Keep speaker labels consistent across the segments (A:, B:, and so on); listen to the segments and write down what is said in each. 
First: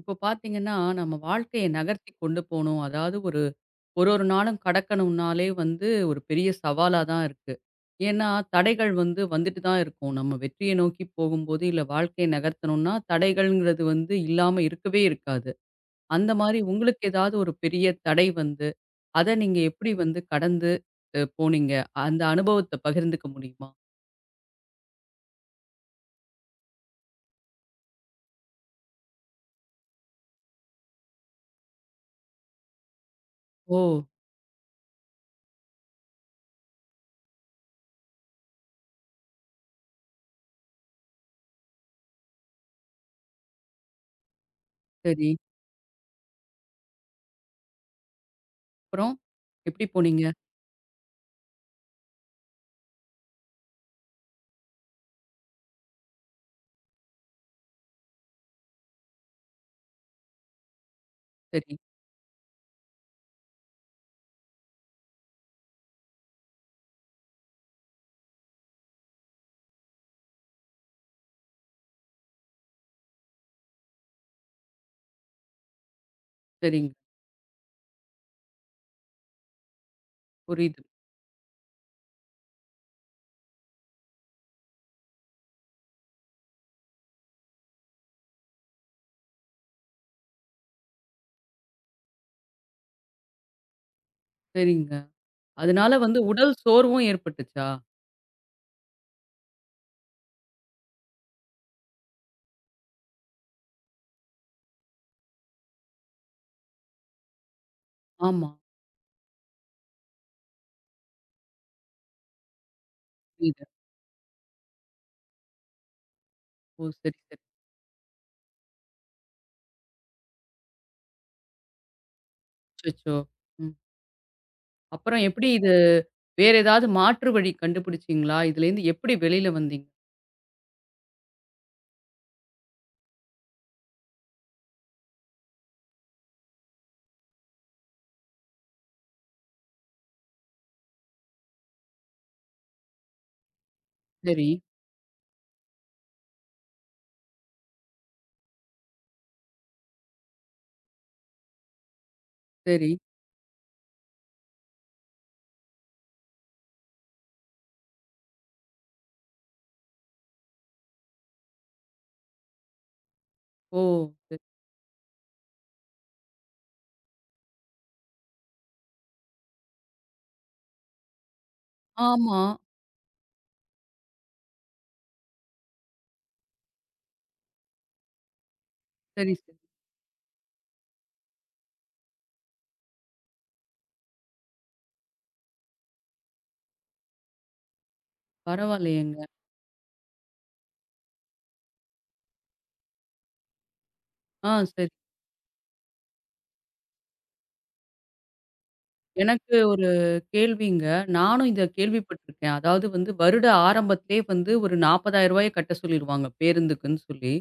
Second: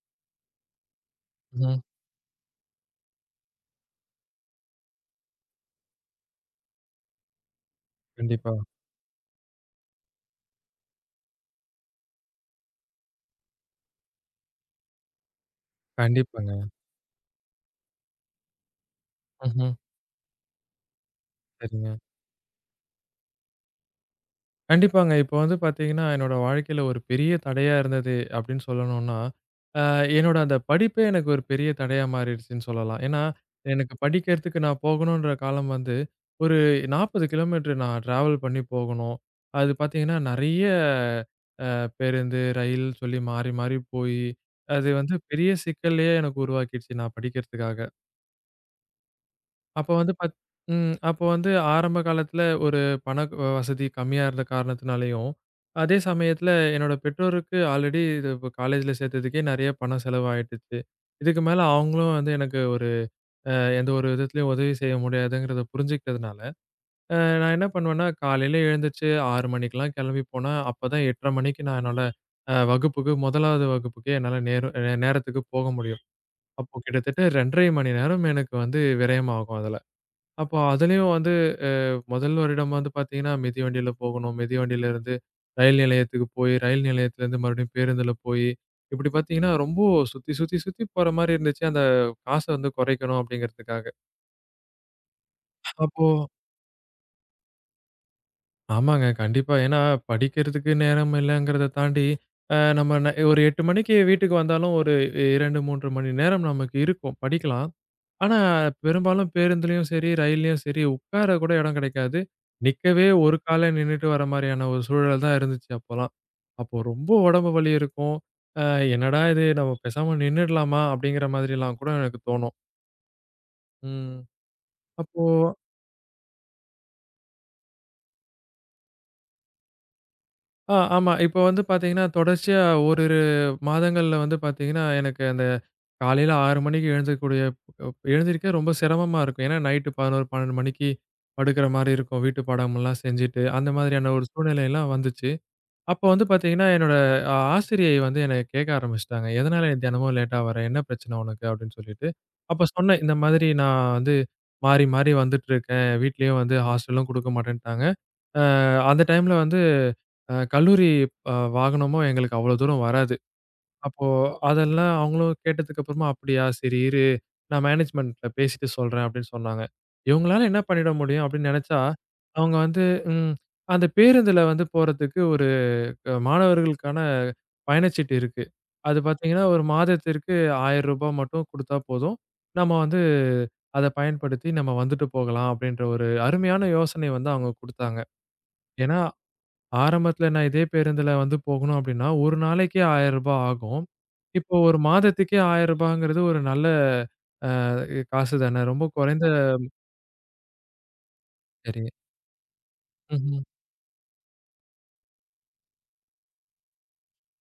A: இப்போ பார்த்தீங்கன்னா, நம்ம வாழ்க்கைய
B: ம்ஹ்ம்.
A: நகர்த்தி கொண்டு போணும். அதாவது ஒரு ஒரு ஒரு நாளும் கடக்கணும்னாலே வந்து ஒரு பெரிய சவாலா தான் இருக்கு. ஏன்னா,
B: கண்டிப்பா,
A: தடைகள் வந்து வந்துட்டு தான் இருக்கும். நம்ம வெற்றிய நோக்கி போகும்போது, இல்ல வாழ்க்கைய நகர்த்தணும்னா, தடைகள்ங்கிறது வந்து இல்லாம இருக்கவே இருக்காது. அந்த மாரி
B: கண்டிப்பாங்க.
A: உங்களுக்கு ஏதாவது ஒரு பெரிய தடை வந்து, அத நீங்க
B: ம்ஹ்ம்.
A: எப்படி வந்து கடந்து போனீங்க?
B: சரிங்க.
A: அந்த அனுபவத்த பகிர்ந்துக்க முடியுமா?
B: கண்டிப்பாங்க. இப்போ வந்து பார்த்தீங்கன்னா, என்னோட வாழ்க்கையில ஒரு பெரிய தடையா இருந்தது அப்படின்னு சொல்லணும்னா, அ என்னோட அந்த படிப்பே எனக்கு ஒரு பெரிய தடையா மாறிடுச்சுன்னு சொல்லலாம். ஏன்னா,
A: ஓ!
B: எனக்கு படிக்கிறதுக்கு நான் போகணுன்ற காலம் வந்து ஒரு 40 கிலோமீட்டர் நான் டிராவல் பண்ணி போகணும். அது பார்த்தீங்கன்னா, நெறைய அ பேருந்து, ரயில் சொல்லி மாறி மாறி போயி, அது வந்து
A: சரி.
B: பெரிய சிக்கல்லயே எனக்கு உருவாக்கிடுச்சு நான் படிக்கிறதுக்காக.
A: அப்புறம் எப்படி
B: அப்ப வந்து
A: போனீங்க?
B: பாத் ம். அப்ப வந்து ஆரம்ப காலத்துல ஒரு பண வசதி கம்மியா இருந்த காரணத்தினாலயும், அதே சமயத்துல என்னோட பெற்றோருக்கு ஆல்ரெடி இது இப்ப காலேஜ்ல சேர்த்ததுக்கே நெறைய பணம் செலவாயிட்டுச்சு. இதுக்கு மேல
A: சரி,
B: அவங்களும் வந்து எனக்கு ஒரு அ எந்த ஒரு விதத்துலயும் உதவி செய்ய முடியாதுங்கிறத புரிஞ்சுக்கிட்டதுனால, அ நான் என்ன பண்ணுவேன்னா, காலையில எழுந்திருச்சு 6 மணிக்கெல்லாம் கிளம்பி போனா, அப்பதான் 8:30 மணிக்கு நான் என்னோட அ வகுப்புக்கு 1வது வகுப்புக்கு என்னால நேரத்துக்கு போக முடியும். அப்போ
A: சரிங்க.
B: கிட்டத்தட்ட 2 1/2 மணி நேரம் எனக்கு வந்து விரயமாகும் அதெல்லாம். அப்போ
A: புரியுது.
B: அதுலயும் வந்து முதல் வருடம் வந்து பார்த்தீங்கன்னா, மிதி வண்டியில போகணும். மிதி வண்டியிலருந்து ரயில் நிலையத்துக்கு போய், ரயில் நிலையத்திலருந்து மறுபடியும் பேருந்துல போயி, இப்படி பார்த்தீங்கன்னா, ரொம்ப சுத்தி, சுத்தி, சுத்தி போற மாரி இருந்துச்சு. அந்த காச வந்து குறைக்கணும் அப்படிங்கிறதுக்காக.
A: சரிங்க. அதனால
B: அப்போ
A: வந்து உடல் சோர்வும் ஏற்பட்டுச்சா?
B: ஆமாங்க. கண்டிப்பா. ஏன்னா படிக்கிறதுக்கு நேரம் இல்லங்கிறத தாண்டி, நம்ம ஒரு 8 மணிக்கு வீட்டுக்கு வந்தாலும் ஒரு 2, 3 மணி நேரம் நமக்கு இருக்கும். படிக்கலாம். ஆனா,
A: ஆமா.
B: பெரும்பாலும் பேருந்துலயும் சரி, ரயில்லயும் சரி, உட்கார கூட இடம் கிடைக்காது. நிக்கவே ஒரு
A: புரியுது.
B: கால்ல நின்னுட்டு வர மாரியான ஒரு சூழல் தான் இருந்துச்சு அப்போலாம். அப்போ
A: ஓ!
B: ரொம்ப
A: சரி, சரி.
B: உடம்பு வலி இருக்கும். அ என்னடா இது! நம்ம பேசாம நின்னுடலாமா? அப்படிங்கிற மாதிரிலாம் கூட எனக்கு தோணும்.
A: அச்சச்சோ! ம்.
B: ம். அப்போ
A: அப்புறம் எப்படி இது வேற ஏதாவது மாற்று வழி கண்டுபிடிச்சீங்களா? இதுலேருந்து எப்படி வெளியில வந்தீங்க?
B: ஆமா. இப்போ வந்து பார்த்தீங்கன்னா, தொடர்ச்சியா ஓரிரு மாதங்கள்ல வந்து பார்த்தீங்கன்னா, எனக்கு அந்த காலையில 6 மணிக்கு எழுந்திரிக்க ரொம்ப சிரமமா இருக்கும். ஏன்னா நைட்டு 11, 12 மணிக்கு படுக்கிற மாரி இருக்கும். வீட்டு பாடமெல்லாம் செஞ்சுட்டு, அந்த மாதிரியான ஒரு
A: சரி,
B: சூழ்நிலைலாம் வந்துச்சு. அப்போ வந்து பார்த்தீங்கன்னா, என்னோட ஆசிரியை வந்து என்னை கேட்க ஆரம்பிச்சுட்டாங்க. "எதனால நீ தினமும் லேட்டா வர? என்ன பிரச்சனை உனக்கு?" அப்படின்னு சொல்லிட்டு. அப்ப
A: சரி.
B: சொன்னேன், "இந்த மாதிரி நான் வந்து மாறி மாறி வந்துட்டுருக்கேன். வீட்லயும் வந்து ஹாஸ்டலும் குடுக்க மாட்டேன்ட்டாங்க. அ அந்த டைம்ல வந்து கல்லூரி வாகனமும் எங்களுக்கு அவ்வளோ தூரம் வராது.
A: ஓ!
B: அப்போ
A: சரி.
B: அதெல்லாம் அவங்களும் கேட்டதுக்கு அப்புறமா, "அப்படியா! சரி இரு, நான் மேனேஜ்மென்ட்ல பேசிட்டு சொல்றேன்" அப்படின்னு சொன்னாங்க. இவங்களால என்ன பண்ணிட முடியும் அப்படின்னு நெனச்சா,
A: ஆமா.
B: அவங்க வந்து ம் அந்த பேருந்துல வந்து போறதுக்கு ஒரு மாணவர்களுக்கான பயணச்சீட்டு இருக்கு. அது
A: சரி,
B: பார்த்தீங்கன்னா,
A: சரி.
B: ஒரு மாதத்திற்கு ரூ. 1000 மட்டும் குடுத்தா போதும். நம்ம வந்து அத பயன்படுத்தி நம்ம வந்துட்டு போகலாம் அப்படின்ற ஒரு அருமையான யோசனை வந்து அவங்க குடுத்தாங்க. ஏன்னா
A: பரவாயில்லையேங்க.
B: ஆரம்பத்துல நான் இதே பேருந்துல வந்து போகணும் அப்படின்னா, ஒரு நாளைக்கே ரூ. 1000 ஆகும்.
A: ஆ
B: இப்போ ஒரு
A: சரி.
B: மாதத்துக்கே ரூ. 1000ங்கிறது ஒரு நல்ல அ காசு தானே. ரொம்ப குறைந்த
A: எனக்கு ஒரு கேள்விங்க. நானும் இத
B: சரி.
A: கேள்விப்பட்டுருக்கேன். அதாவது வந்து
B: ம்ஹ்ம்.
A: வருட ஆரம்பத்திலே வந்து ஒரு ரூ. 40,000 கட்ட சொல்லிருவாங்க பேருந்துக்குன்னு சொல்லி.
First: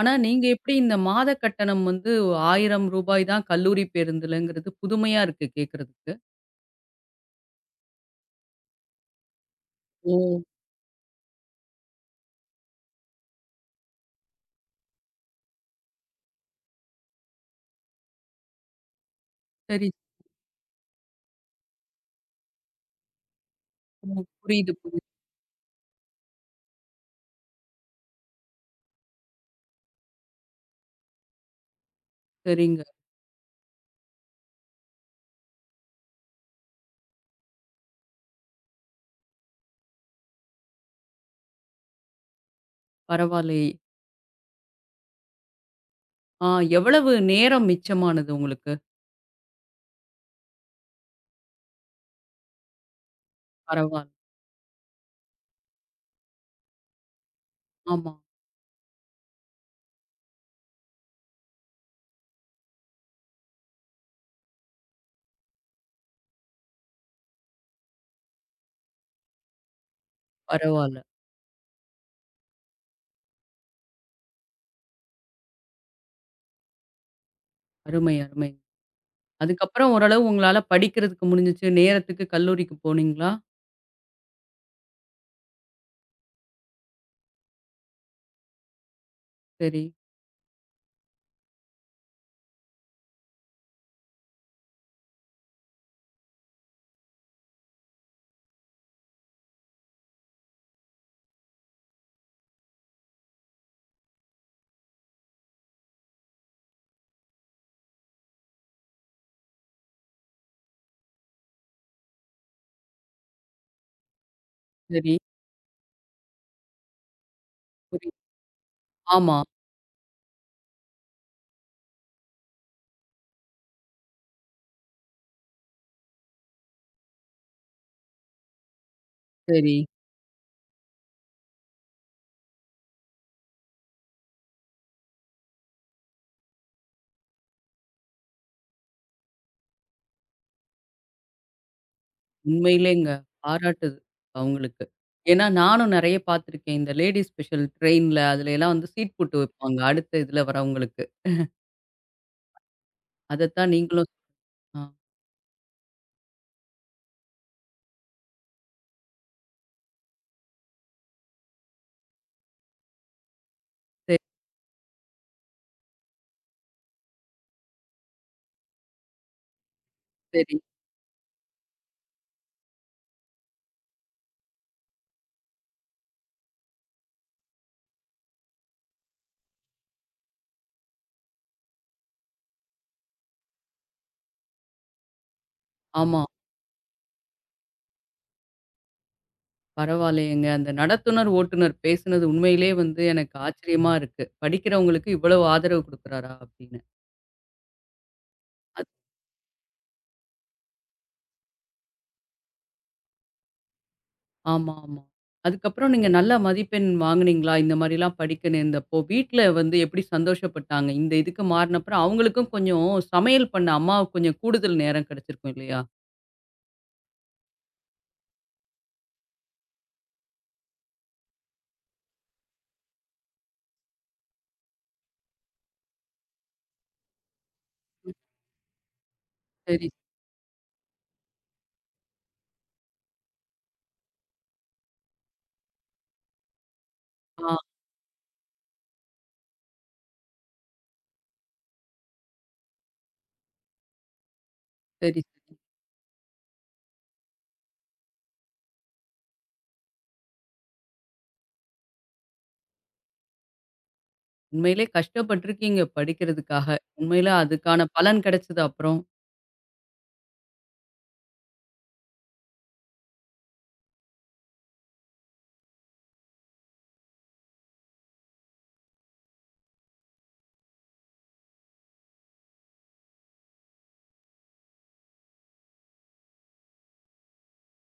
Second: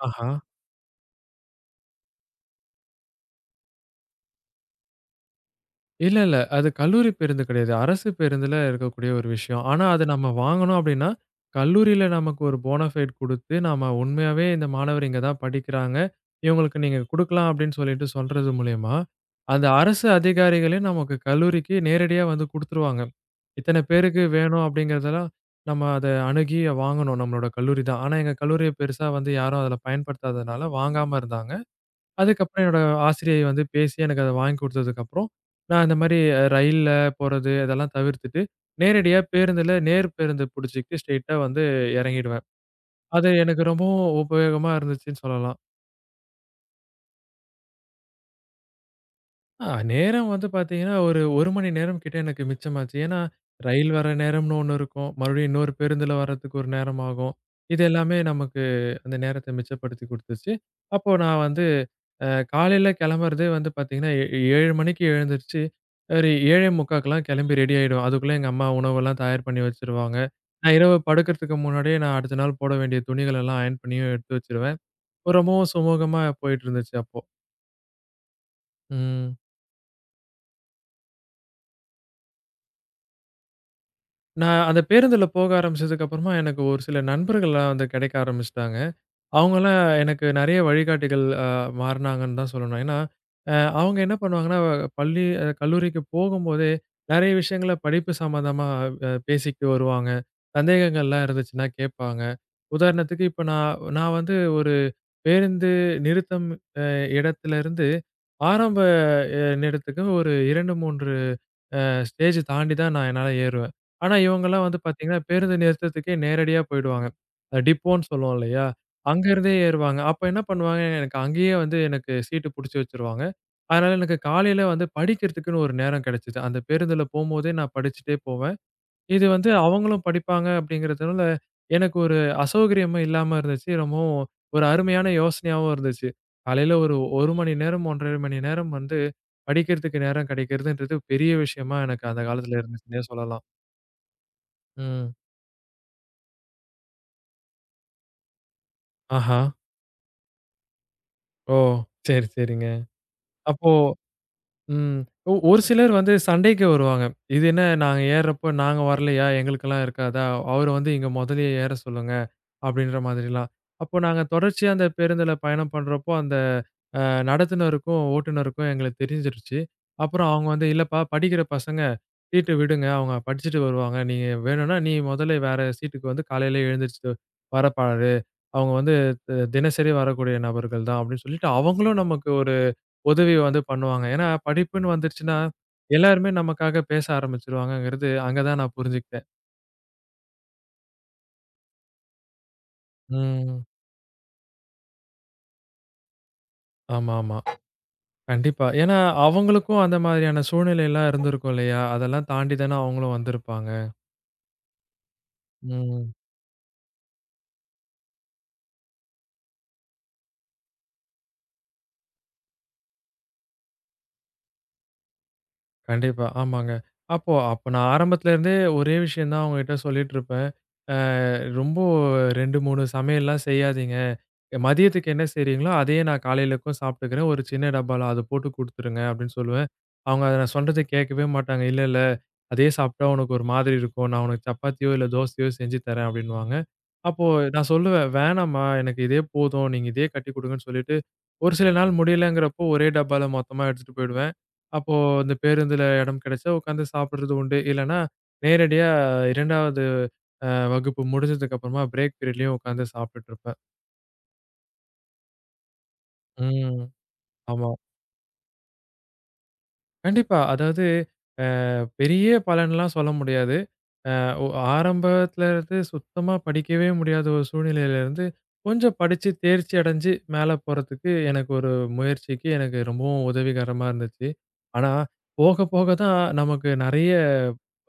A: ஆனா
B: ஆஹா.
A: நீங்க எப்படி இந்த மாத கட்டணம் வந்து ரூ. 1,000 தான் கல்லூரி பேருந்துலங்கிறது புதுமையா இருக்கு கேட்கறதுக்கு.
B: இல்ல, இல்ல. அது கல்லூரி பேருந்து கிடையாது. அரசு பேருந்துல இருக்கக்கூடிய ஒரு விஷயம். ஆனா, அது
A: ஓ!
B: நம்ம வாங்கணும் அப்டின்னா, கல்லூரியில நமக்கு ஒரு போனஃபைட் குடுத்து, நாம உண்மையாவே இந்த மாணவர் இங்க தான் படிக்கிறாங்க. இவங்களுக்கு நீங்க குடுக்கலாம் அப்டின்னு சொல்லிட்டு சொல்றது மூலியமா, அந்த
A: சரி.
B: அரசு அதிகாரிகளே நமக்கு கல்லூரிக்கு நேரடியா வந்து குடுத்துருவாங்க. இத்தன பேருக்கு
A: ம்.
B: வேணும்
A: புரியுது, புரியுது.
B: அப்டிங்கிறதெல்லாம், நம்ம அத அணுகி வாங்கணும் நம்மளோட கல்லூரி தான். ஆனா, எங்க கல்லூரிய பெருசா வந்து யாரும் அதுல பயன்படுத்தாதனால வாங்காம இருந்தாங்க. அதுக்கப்புறம் என்னோட
A: சரிங்க.
B: ஆசிரியை வந்து பேசி எனக்கு அத வாங்கி குடுத்ததுக்கப்புறம், நான் இந்த மாரி ரயில்ல போறது இதெல்லாம் தவிர்த்துட்டு, நேரடியா பேருந்துல நேர் பேருந்து புடிச்சுக்கிட்டு ஸ்ட்ரெயிட்டா வந்து எறங்கிடுவேன். அது எனக்கு
A: பரவாயில்லையே!
B: ரொம்பவும் உபயோகமா இருந்துச்சுன்னு சொல்லலாம்.
A: ஆ எவ்வளவு நேரம் மிச்சமானது உங்களுக்கு?
B: நேரம் வந்து பாத்தீங்கன்னா, ஒரு 1 மணி நேரம் கிட்ட எனக்கு மிச்சமாச்சு. ஏன்னா, ரயில் வர
A: பரவால்ல.
B: நேரம்னு ஒண்ணு இருக்கும். மறுபடியும் இன்னொரு பேருந்துல வர்றதுக்கு ஒரு நேரம் ஆகும். இது
A: ஆமா.
B: எல்லாமே நமக்கு அந்த நேரத்த மிச்சப்படுத்தி குடுத்துச்சு. அப்போ நான் வந்து அ காலையில கிளம்புறதே வந்து பார்த்தீங்கன்னா, 7 மணிக்கு எழுந்திருச்சு, ஒரு 7:45க்கெல்லாம் கிளம்பி ரெடி ஆயிடுவேன். அதுக்குள்ள எங்க அம்மா உணவெல்லாம் தயார் பண்ணி வச்சுருவாங்க. நான் இரவு
A: பரவால்ல.
B: படுக்கிறதுக்கு முன்னாடியே நான் அடுத்த நாள் போட வேண்டிய துணிகள் எல்லாம் அயர்ன் பண்ணியும் எடுத்து வச்சுருவேன். ரொம்பவும் சுமூகமா போயிட்டு இருந்துச்சு அப்போ.
A: அருமை, அருமை.
B: ம்.
A: அதுக்கப்புறம் ஓரளவு உங்களால படிக்கிறதுக்கு முடிஞ்சுச்சு. நேரத்துக்கு கல்லூரிக்கு போனீங்களா?
B: நான் அந்த பேருந்துல போக ஆரம்பிச்சதுக்கு அப்புறமா எனக்கு ஒரு சில நண்பர்கள்லாம் வந்து கிடைக்க ஆரம்பிச்சுட்டாங்க. அவங்கலாம்
A: சரி,
B: எனக்கு நெறைய வழிகாட்டிகள் மாறுனாங்கன்னு தான் சொல்லணும். ஏன்னா, அ அவங்க என்ன பண்ணுவாங்கன்னா, பள்ளி கல்லூரிக்கு போகும்போதே நெறைய விஷயங்கள படிப்பு சம்மந்தமா பேசிக்கிட்டு வருவாங்க. சந்தேகங்கள்லாம் இருந்துச்சுன்னா கேட்பாங்க. உதாரணத்துக்கு இப்ப நான் நான் வந்து ஒரு பேருந்து நிறுத்தம் அ இடத்துலருந்து ஆரம்ப அ இடத்துக்கு ஒரு 2, 3 ஸ்டேஜ் தாண்டி தான் நான் என்னால ஏறுவேன். ஆனா இவங்கலாம் வந்து
A: சரி.
B: பார்த்தீங்கன்னா, பேருந்து நிறுத்தத்துக்கே நேரடியா போயிடுவாங்க. டிப்போன்னு
A: புரியுது.
B: சொல்லுவோம் இல்லையா? அங்க
A: ஆமா.
B: இருந்தே ஏறுவாங்க. அப்ப என்ன பண்ணுவாங்க, எனக்கு அங்கேயே வந்து எனக்கு சீட்டு புடிச்சு வச்சுருவாங்க. அதனால எனக்கு காலையில வந்து படிக்கிறதுக்குன்னு ஒரு நேரம் கிடைச்சது. அந்த பேருந்துல போம்போதே நான் படிச்சுட்டே போவேன். இது வந்து
A: சரி.
B: அவங்களும் படிப்பாங்க அப்படிங்கிறதுனால, எனக்கு ஒரு அசௌகரியமும் இல்லாம இருந்துச்சு. ரொம்பவும் ஒரு அருமையான யோசனையாவும் இருந்துச்சு. காலையில ஒரு 1 மணி நேரம், 1 1/2 மணி நேரம் வந்து படிக்கிறதுக்கு நேரம் கிடைக்கிறதுன்றது பெரிய விஷயமா எனக்கு அந்த காலத்துல இருந்துச்சுன்னே
A: உண்மையிலேங்க.
B: சொல்லலாம்.
A: பாராட்டுது அவங்களுக்கு.
B: ம்.
A: ஏன்னா நானும் நெறைய பார்த்துருக்கேன். இந்த லேடி ஸ்பெஷல் ட்ரெயின்ல அதுலலாம் வந்து சீட் போட்டு
B: ஆஹா!
A: வைப்பாங்க. அடுத்த இதுல வரவங்களுக்கு.
B: ஓ! சரி, சரிங்க. அப்போ
A: அதத்தான் நீங்களும் ஆ
B: ம். ஒரு சிலர் வந்து சண்டைக்கு வருவாங்க. "இது என்ன நாங்க ஏர்றப்போ நாங்க வரலையா? எங்களுக்கெல்லாம் இருக்காதா? அவர வந்து இங்க மொதலயே ஏற சொல்லுங்க." அப்படின்ற மாதிரிலாம். அப்போ
A: சரி,
B: நாங்க தொடர்ச்சியா அந்த பேருந்துல பயணம் பண்றப்போ, அந்த அ நடத்துனருக்கும், ஓட்டுனருக்கும் எங்களுக்கு தெரிஞ்சிருச்சு. அப்புறம் அவங்க
A: சரி.
B: வந்து, "இல்லப்பா படிக்கிற பசங்க. சீட்டு விடுங்க. அவங்க படிச்சுட்டு வருவாங்க. நீங்க வேணும்னா, நீ மொதல்ல வேற சீட்டுக்கு வந்து காலையில எழுந்திரிச்சுட்டு வர பாரு. அவங்க வந்து தினசரி வரக்கூடிய நபர்கள் தான்." அப்படின்னு சொல்லிட்டு, அவங்களும் நமக்கு ஒரு உதவி வந்து பண்ணுவாங்க. ஏன்னா, படிப்புன்னு வந்துருச்சுன்னா,
A: ஆமா.
B: எல்லாருமே நமக்காக பேச ஆரம்பிச்சுருவாங்கங்கிறது அங்க தான் நான் புரிஞ்சுக்கிட்டேன்.
A: பரவாயில்லையேங்க. அந்த நடத்துனர், ஓட்டுநர் பேசுனது உண்மையிலே வந்து எனக்கு
B: ம்.
A: ஆச்சரியமா இருக்கு. படிக்கிறவங்களுக்கு இவ்வளவு ஆதரவு குடுக்குறாரா அப்படின்னு.
B: ஆமாமா. கண்டிப்பா. ஏன்னா, அவங்களுக்கும் அந்த மாதிரியான சூழ்நிலைலாம் இருந்திருக்கும் இல்லையா? அதெல்லாம் தாண்டி தானே அவங்களும் வந்திருப்பாங்க.
A: ஆமா, ஆமா. அதுக்கப்புறம் நீங்க
B: ம்.
A: நல்ல மதிப்பெண் வாங்குனீங்களா? இந்த மாரிலாம் படிக்க நேர்ந்தப்போ, வீட்ல வந்து எப்படி சந்தோஷப்பட்டாங்க? இந்த இதுக்கு மாறுனப்புறம் அவங்களுக்கும் கொஞ்சம் சமையல் பண்ண அம்மாவுக்கு கொஞ்சம் கூடுதல் நேரம் கிடைச்சிருக்கும் இல்லையா?
B: கண்டிப்பா. ஆமாங்க. அப்ப நான் ஆரம்பத்துல இருந்தே ஒரே விஷயம் தான் அவங்ககிட்ட சொல்லிட்டு இருப்பேன். அ ரொம்ப 2, 3 சமையல்லாம் செய்யாதீங்க. மதியத்துக்கு என்ன செய்றீங்களோ, அதையே நான் காலையிலக்கும் சாப்பிட்டுக்கிறேன். ஒரு சின்ன டப்பால
A: ம்.
B: அத போட்டு குடுத்துருங்க அப்படின்னு சொல்லுவேன்.
A: சரி.
B: அவங்க அத நான் சொல்றத கேட்கவே மாட்டாங்க. இல்ல, இல்ல அதே சாப்பிட்டா உனக்கு ஒரு மாதிரி இருக்கும். நான் உனக்கு சப்பாத்தியோ, இல்ல தோசையோ செஞ்சு தரேன் அப்டின்னுவாங்க. அப்போ
A: ஆ.
B: நான் சொல்லுவேன், வேணாம்மா எனக்கு இதே போதும். நீங்க இதே கட்டிக் குடுங்கன்னு சொல்லிட்டு, ஒரு சில நாள் முடியலங்கிறப்போ ஒரே டப்பால மொத்தமா எடுத்துட்டு போயிடுவேன். அப்போ
A: சரி,
B: இந்த
A: சரி.
B: பேருந்துல இடம் கிடைச்சா உட்காந்து சாப்பிடுறது உண்டு. இல்லன்னா, நேரடியா 2வது வகுப்பு முடிஞ்சதுக்கு அப்புறமா பிரேக் பீரியட்லயும் உட்காந்து சாப்பிட்டுட்டு இருப்பேன்.
A: உண்மையிலே கஷ்டப்பட்டுருக்கீங்க படிக்கிறதுக்காக.
B: ம்.
A: உண்மையில
B: ஆமா.
A: அதுக்கான பலன் கிடைச்சது அப்புறம்.
B: கண்டிப்பா. அதாவது அ பெரிய பலன்லாம் சொல்ல முடியாது. அ ஒ ஆரம்பத்துல இருந்து சுத்தமா படிக்கவே முடியாத ஒரு சூழ்நிலையிலருந்து, கொஞ்சம் படிச்சு தேர்ச்சி அடைஞ்சு மேல போறதுக்கு எனக்கு ஒரு முயற்சிக்கு எனக்கு ரொம்பவும் உதவிகரமா இருந்துச்சு. ஆனா, போக போக தான் நமக்கு நெறைய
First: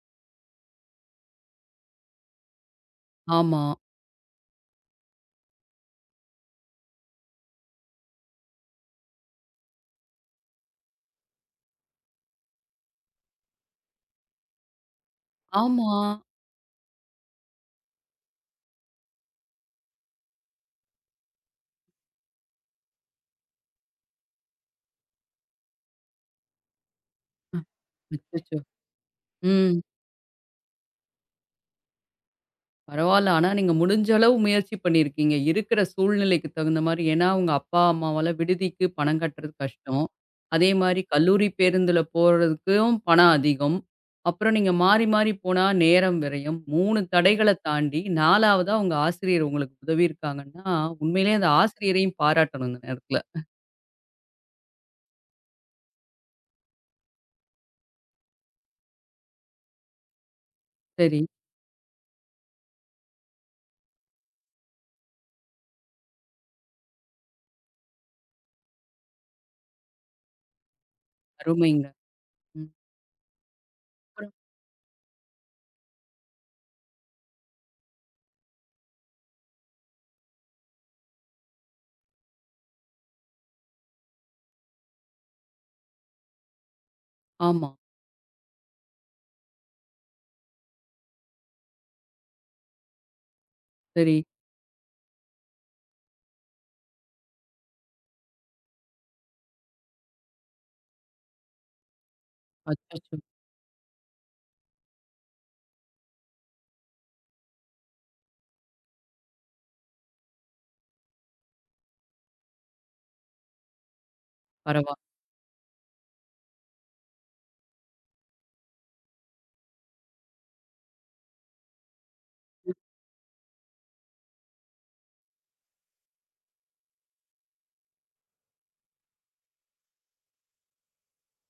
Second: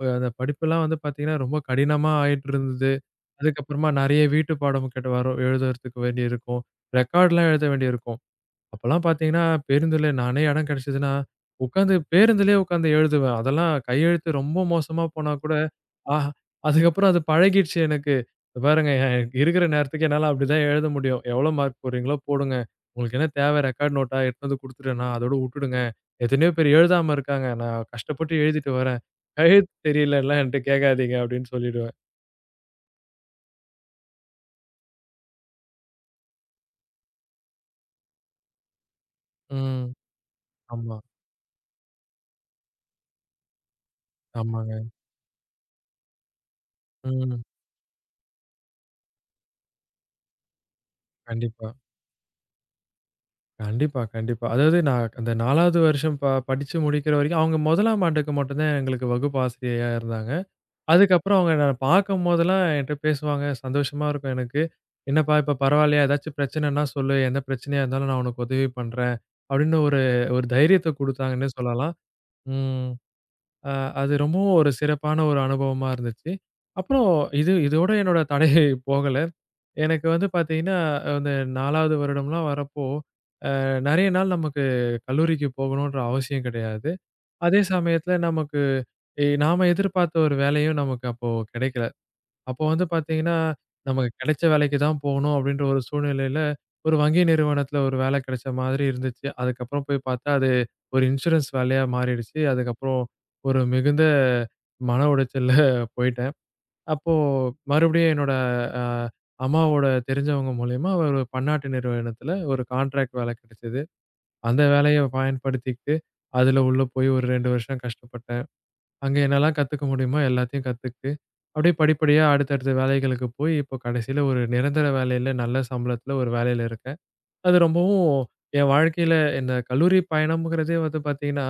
B: அந்த படிப்புலாம் வந்து பார்த்தீங்கன்னா, ரொம்ப கடினமா ஆயிட்டு இருந்தது.
A: ஆமா.
B: அதுக்கப்புறமா நெறைய வீட்டு பாடம் கேட்டு வரும் எழுதுறதுக்கு வேண்டியிருக்கும். ரெக்கார்ட்லாம் எழுத வேண்டியிருக்கும். அப்பலாம் பார்த்தீங்கன்னா, பேருந்துல நானே இடம் கிடைச்சதுன்னா, உட்காந்து பேருந்துலயே உட்காந்து எழுதுவேன். அதெல்லாம் கையெழுத்து ரொம்ப மோசமா போனா கூட,
A: ஆமா.
B: ஆஹா! அதுக்கப்புறம் அது பழகிடுச்சு எனக்கு. "இத பாருங்க எனக்கு இருக்கிற நேரத்துக்கு என்னால அப்படிதான் எழுத முடியும். எவ்வளோ மார்க் போடுறீங்களோ போடுங்க. உங்களுக்கு என்ன தேவை ரெக்கார்ட் நோட்டா எடுத்துட்டு வந்து குடுத்துட்டேன்னா, அதோட வுட்டுடுங்க. எத்தனையோ பேர் எழுதாம இருக்காங்க.
A: அ.
B: நான் கஷ்டப்பட்டு
A: அச்சச்சோ!
B: எழுதிட்டு வரேன். கையெழுத்து
A: ம்.
B: தெரியலன்லாம் என்ட்ட கேட்காதீங்க" அப்படின்னு சொல்லிடுவேன்.
A: பரவால்ல. ஆனா நீங்க முடிஞ்ச அளவு முயற்சி பண்ணியிருக்கீங்க. இருக்கிற சூழ்நிலைக்கு தகுந்த மாரி. ஏன்னா, உங்க அப்பா, அம்மாவால விடுதிக்கு பணம் கட்டுறது
B: ம்.
A: கஷ்டம். அதே
B: ஆமா.
A: மாரி கல்லூரி பேருந்துல போறதுக்கும் பணம் அதிகம். அப்புறம் நீங்க
B: ஆமாங்க.
A: மாறி, மாறி போனா நேரம் விரயம். 3
B: ம்.
A: தடைகள தாண்டி 4வதா உங்க ஆசிரியர் உங்களுக்கு உதவி இருக்காங்கன்னா, உண்மையிலேயே அந்த
B: கண்டிப்பா.
A: ஆசிரியரையும் பாராட்டணும் இந்த நேரத்துல.
B: கண்டிப்பா, கண்டிப்பா. அதாவது நான் அந்த 4வது வருஷம் படிச்சு முடிக்கிற வரைக்கும் அவங்க 1ஆம் ஆண்டுக்கு மட்டும் தான் எங்களுக்கு வகுப்பு ஆசிரியையா இருந்தாங்க.
A: சரி,
B: அதுக்கப்புறம் அவங்க என்ன பார்க்கும்போதெல்லாம் என்ட்ட பேசுவாங்க. சந்தோஷமா இருக்கும் எனக்கு. "என்னப்பா இப்ப பரவாயில்லையா? ஏதாச்சும் பிரச்சனைன்னா சொல்லு. எந்த பிரச்சனையா இருந்தாலும் நான் உனக்கு உதவி பண்றேன்." அப்படின்னு ஒரு ஒரு தைரியத்த குடுத்தாங்கன்னே
A: அருமைங்க.
B: சொல்லலாம்.
A: ம்.
B: ம். அ அது
A: அப்புறம்
B: ரொம்பவும் ஒரு சிறப்பான ஒரு அனுபவமா இருந்துச்சு. அப்புறம் இது இதோட என்னோட தடை போகல. எனக்கு வந்து பார்த்தீங்கன்னா, அந்த 4வது வருடம்லாம் வரப்போ நெறைய நாள் நமக்கு கல்லூரிக்கு போகணுன்ற அவசியம் கிடையாது. அதே
A: ஆமா.
B: சமயத்துல நமக்கு நாம எதிர்பார்த்த ஒரு வேலையும் நமக்கு அப்போ கிடைக்கல. அப்போ வந்து பார்த்தீங்கன்னா, நமக்கு
A: சரி.
B: கிடைச்ச வேலைக்கு தான் போகணும் அப்படின்ற ஒரு சூழ்நிலையில, ஒரு வங்கி நிறுவனத்துல ஒரு வேலை கிடைச்ச மாதிரி இருந்துச்சு. அதுக்கப்புறம் போய் பார்த்தா, அது ஒரு இன்சூரன்ஸ் வேலையா மாறிடுச்சு. அதுக்கப்புறம்
A: அச்சச்சோ!
B: ஒரு மிகுந்த மன உளைச்சல்ல போயிட்டேன். அப்போ மறுபடியும் என்னோட அ அம்மாவோட தெரிஞ்சவங்க மூலியமா ஒரு பன்னாட்டு நிறுவனத்துல ஒரு கான்ட்ராக்ட் வேலை கிடைச்சது. அந்த வேலைய
A: பரவால்ல.
B: பயன்படுத்திக்கிட்டு, அதுல உள்ள போய் ஒரு 2 வருஷம் கஷ்டப்பட்டேன். அங்க என்னலாம் கத்துக்க முடியுமோ எல்லாத்தையும் கத்துக்கிட்டு, அப்படியே படிப்படியா அடுத்தடுத்த வேலைகளுக்கு போய், இப்போ கடைசியில ஒரு நிரந்தர வேலையில, நல்ல சம்பளத்துல ஒரு வேலையில இருக்கேன். அது ரொம்பவும் என் வாழ்க்கையில இந்த கல்லூரி பயணம்ங்கிறதே வந்து பார்த்தீங்கன்னா,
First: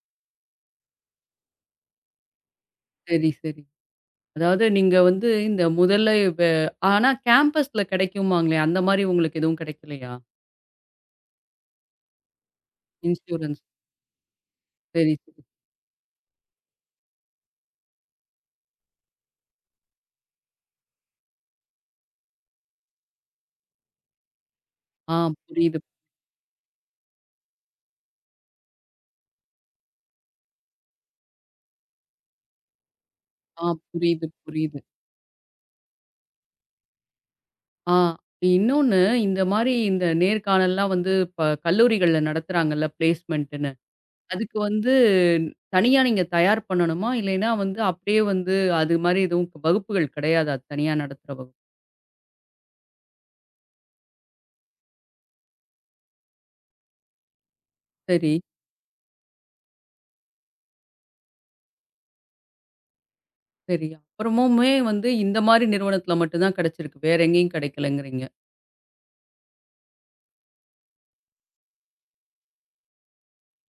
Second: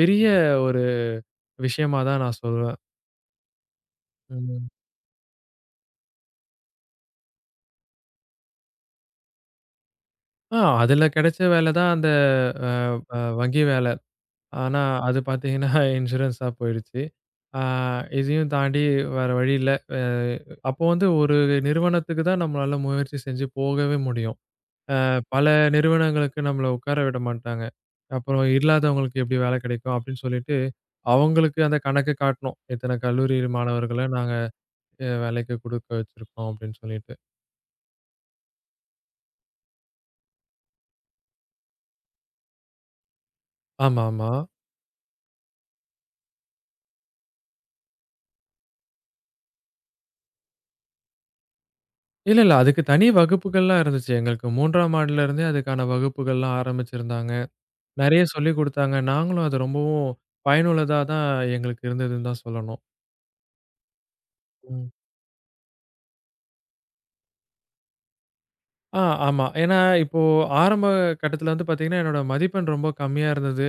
B: பெரிய ஒரு விஷயமா தான் நான் சொல்வேன்.
A: சரி, சரி. அதாவது
B: ம்.
A: நீங்க வந்து இந்த முதல்ல இப்ப ஆனா கேம்பஸ்ல கிடைக்குமாங்களே, அந்த மாரி உங்களுக்கு எதுவும் கிடைக்கலையா?
B: ஆ, அதுல கிடைச்ச வேலை தான் அந்த அ, அ வங்கி
A: இன்சூரன்ஸ்.
B: வேல. ஆனா,
A: சரி,
B: அது
A: சரி.
B: பார்த்தீங்கன்னா இன்சூரன்ஸா போயிடுச்சு. ஆ இதையும் தாண்டி வேற வழி இல்ல. அ அப்போ வந்து ஒரு நிறுவனத்துக்கு தான் நம்மளால முயற்சி செஞ்சு போகவே முடியும்.
A: ஆ
B: பல
A: புரியுது.
B: நிறுவனங்களுக்கு நம்மள உட்கார விட மாட்டாங்க. அப்புறம் இல்லாதவங்களுக்கு எப்படி வேலை கிடைக்கும் அப்படின்னு சொல்லிட்டு, அவங்களுக்கு அந்த கணக்கு காட்டணும். இத்தனை கல்லூரி
A: ஆ
B: மாணவர்கள
A: புரியுது,
B: நாங்க
A: புரியுது.
B: வேலைக்கு குடுக்க வச்சிருக்கோம் அப்படின்னு சொல்லிட்டு.
A: ஆ இன்னொன்னு இந்த மாரி இந்த நேர்காணல்லாம் வந்து இப்ப கல்லூரிகள்ல நடத்துறாங்கல்ல பிளேஸ்மென்ட்ன்னு.
B: ஆமா, ஆமா.
A: அதுக்கு வந்து தனியா நீங்க தயார் பண்ணணுமா? இல்லைன்னா வந்து அப்படியே வந்து அது மாரி எதுவும் வகுப்புகள் கிடையாதா? தனியா நடத்துற வகுப்பு.
B: இல்ல, இல்ல. அதுக்கு தனி வகுப்புகள்லாம் இருந்துச்சு. எங்களுக்கு 3ஆம் ஆண்டுல இருந்தே அதுக்கான வகுப்புகள்லாம் ஆரம்பிச்சிருந்தாங்க. நெறைய
A: சரி,
B: சொல்லிக் குடுத்தாங்க. நாங்களும் அது ரொம்பவும் பயனுள்ளதா தான் எங்களுக்கு இருந்ததுன்னு தான் சொல்லணும்.
A: சரி. அப்புறமுமே
B: ம்.
A: வந்து இந்த மாரி நிறுவனத்தில மட்டும் தான் கிடைச்சிருக்கு. வேற எங்கேயும் கிடைக்கலங்கிறீங்க.
B: ஆமா. ஏன்னா இப்போ ஆரம்ப கட்டத்தில வந்து பார்த்தீங்கன்னா, என்னோட மதிப்பெண் ரொம்ப கம்மியா இருந்தது.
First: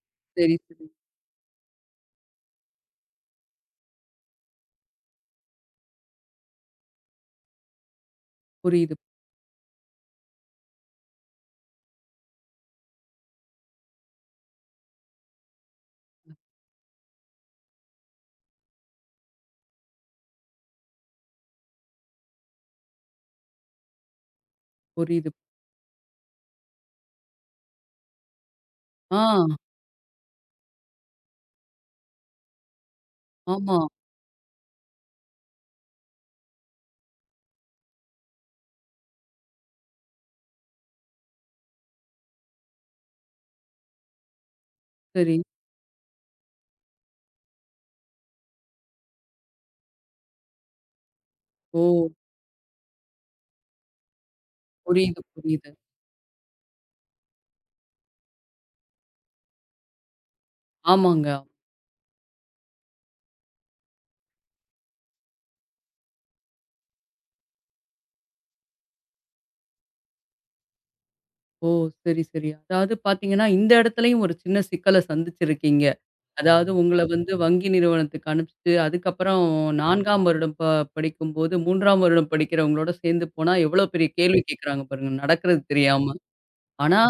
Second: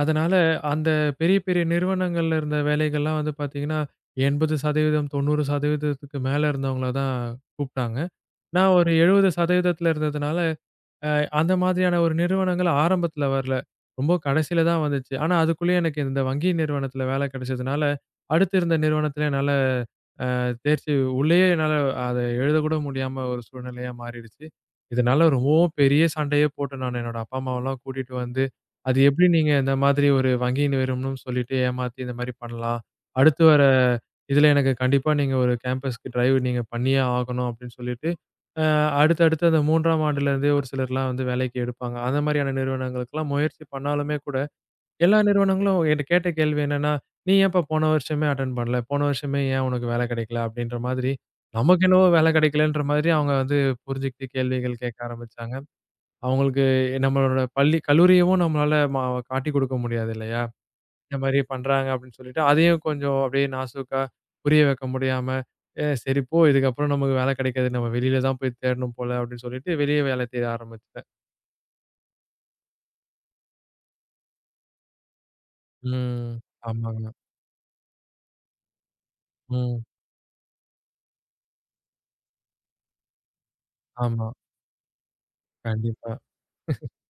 B: அதனால
A: சரி, சரி.
B: அந்த பெரிய பெரிய நிறுவனங்கள்ல இருந்த வேலைகள்லாம் வந்து பார்த்தீங்கன்னா, 80% 90% மேல இருந்தவங்கள தான் கூப்ட்டாங்க. நான் ஒரு
A: புரியுது,
B: 70% இருந்ததுனால அ அந்த மாதிரியான ஒரு நிறுவனங்கள் ஆரம்பத்தில வரல. ரொம்ப கடைசியில தான் வந்துச்சு. ஆனா, அதுக்குள்ளேயே எனக்கு இந்த வங்கி நிறுவனத்தில வேலை கிடைச்சதுனால, அடுத்து இருந்த நிறுவனத்தில என்னால தேர்ச்சி உள்ளேயே என்னால அத எழுதக்கூட முடியாம ஒரு சூழ்நிலையா மாறிடுச்சு. இதனால
A: புரியுது.
B: ரொம்பவும் பெரிய சண்டையே போட்டேன் நானு. என்னோட அப்பா, அம்மாவெல்லாம் கூட்டிட்டு வந்து, அது
A: ஆ,
B: எப்படி நீங்க இந்த மாதிரி ஒரு வங்கி நிறுவனம்னு சொல்லிட்டு ஏமாத்தி இந்த மாரி பண்ணலாம். அடுத்து வர
A: ஆமா.
B: இதுல எனக்கு கண்டிப்பா நீங்க ஒரு கேம்பஸ்க்கு டிரைவ் நீங்க பண்ணியே ஆகணும் அப்படின்னு சொல்லிட்டு, அ அடுத்து அடுத்து அந்த 3ஆம் ஆண்டுலேருந்தே ஒரு சிலர்லாம் வந்து வேலைக்கு எடுப்பாங்க. அந்த மாரியான நிறுவனங்களுக்கெல்லாம் முயற்சி பண்ணாலுமே கூட எல்லா
A: சரி.
B: நிறுவனங்களும் என்ட்ட கேட்ட கேள்வி என்னன்னா, "நீ ஏன்ப்பா போன வருஷமே அட்டெண்ட் பண்ணல? போன வருஷமே ஏன் உனக்கு வேலை கிடைக்கல?" அப்படின்ற மாதிரி,
A: ஓ!
B: நமக்கு என்னவோ வேலை கிடைக்கலன்ற மாதிரி அவங்க வந்து புரிஞ்சுக்கிட்டு கேள்விகள் கேட்க
A: புரியுது,
B: ஆரம்பிச்சாங்க.
A: புரியுது.
B: அவங்களுக்கு நம்மளோட பள்ளி கல்லூரியவும் நம்மளால காட்டிக் கொடுக்க முடியாது இல்லையா? இந்த
A: ஆமாங்க.
B: மாரி பண்றாங்க அப்படின்னு சொல்லிட்டு, அதையும் கொஞ்சம் அப்படியே நாசூக்கா புரிய வைக்க முடியாம, "ஏ சரி போ, இதுக்கப்புறம் நமக்கு வேலை கிடைக்காது. நம்ம வெளியில தான் போய் தேடணும் போல" அப்படின்னு சொல்லிட்டு வெளிய வேலை தேட ஆரம்பிச்சுட்டேன்.
A: ஓ! சரி, சரி. அதாவது பார்த்தீங்கன்னா, இந்த இடத்துலயும் ஒரு சின்ன சிக்கல சந்திச்சிருக்கீங்க.
B: ம்.
A: அதாவது உங்கள
B: ஆமாங்க.
A: வந்து வங்கி நிறுவனத்துக்கு அனுப்பிச்சுட்டு, அதுக்கப்புறம்
B: ம்.
A: 4ஆம் வருடம் படிக்கும்போது, 3ஆம் வருடம் படிக்கிறவங்களோட சேர்ந்து போனா, எவ்வளோ பெரிய
B: ஆமா.
A: கேள்வி கேட்குறாங்க பாருங்க, நடக்கிறது தெரியாம.
B: கண்டிப்பா.
A: ஆனா,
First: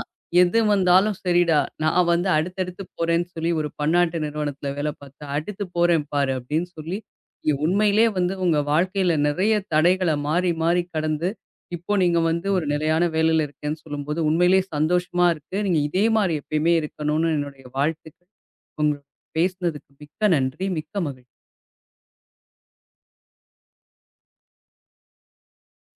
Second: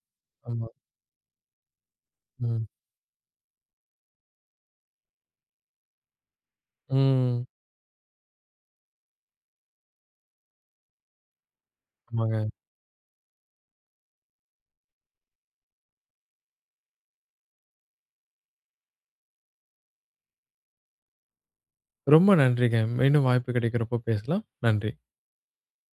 A: எது
B: ஆமா.
A: வந்தாலும் சரிடா, நான் வந்து
B: ம்.
A: அடுத்தடுத்து போறேன்னு சொல்லி ஒரு பன்னாட்டு நிறுவனத்தில வேலை பார்த்து, அடுத்து போறேன் பாரு அப்படின்னு சொல்லி,
B: ம்.
A: நீங்க உண்மையிலேயே வந்து உங்க வாழ்க்கையில நிறைய தடைகள மாறி மாறி கடந்து, இப்போ நீங்க வந்து
B: ஆமாங்க.
A: ஒரு நிலையான வேலையில இருக்கேன்னு சொல்லும்போது, உண்மையிலேயே சந்தோஷமா இருக்கு. நீங்க இதே மாரி எப்பயுமே இருக்கணும்னு என்னுடைய வாழ்த்துக்கள். உங்க பேசினதுக்கு மிக்க நன்றி. மிக்க மகிழ்ச்சி.
B: ரொம்ப நன்றிங்க. மீண்டும் வாய்ப்பு கிடைக்கிறப்போ பேசலாம். நன்றி.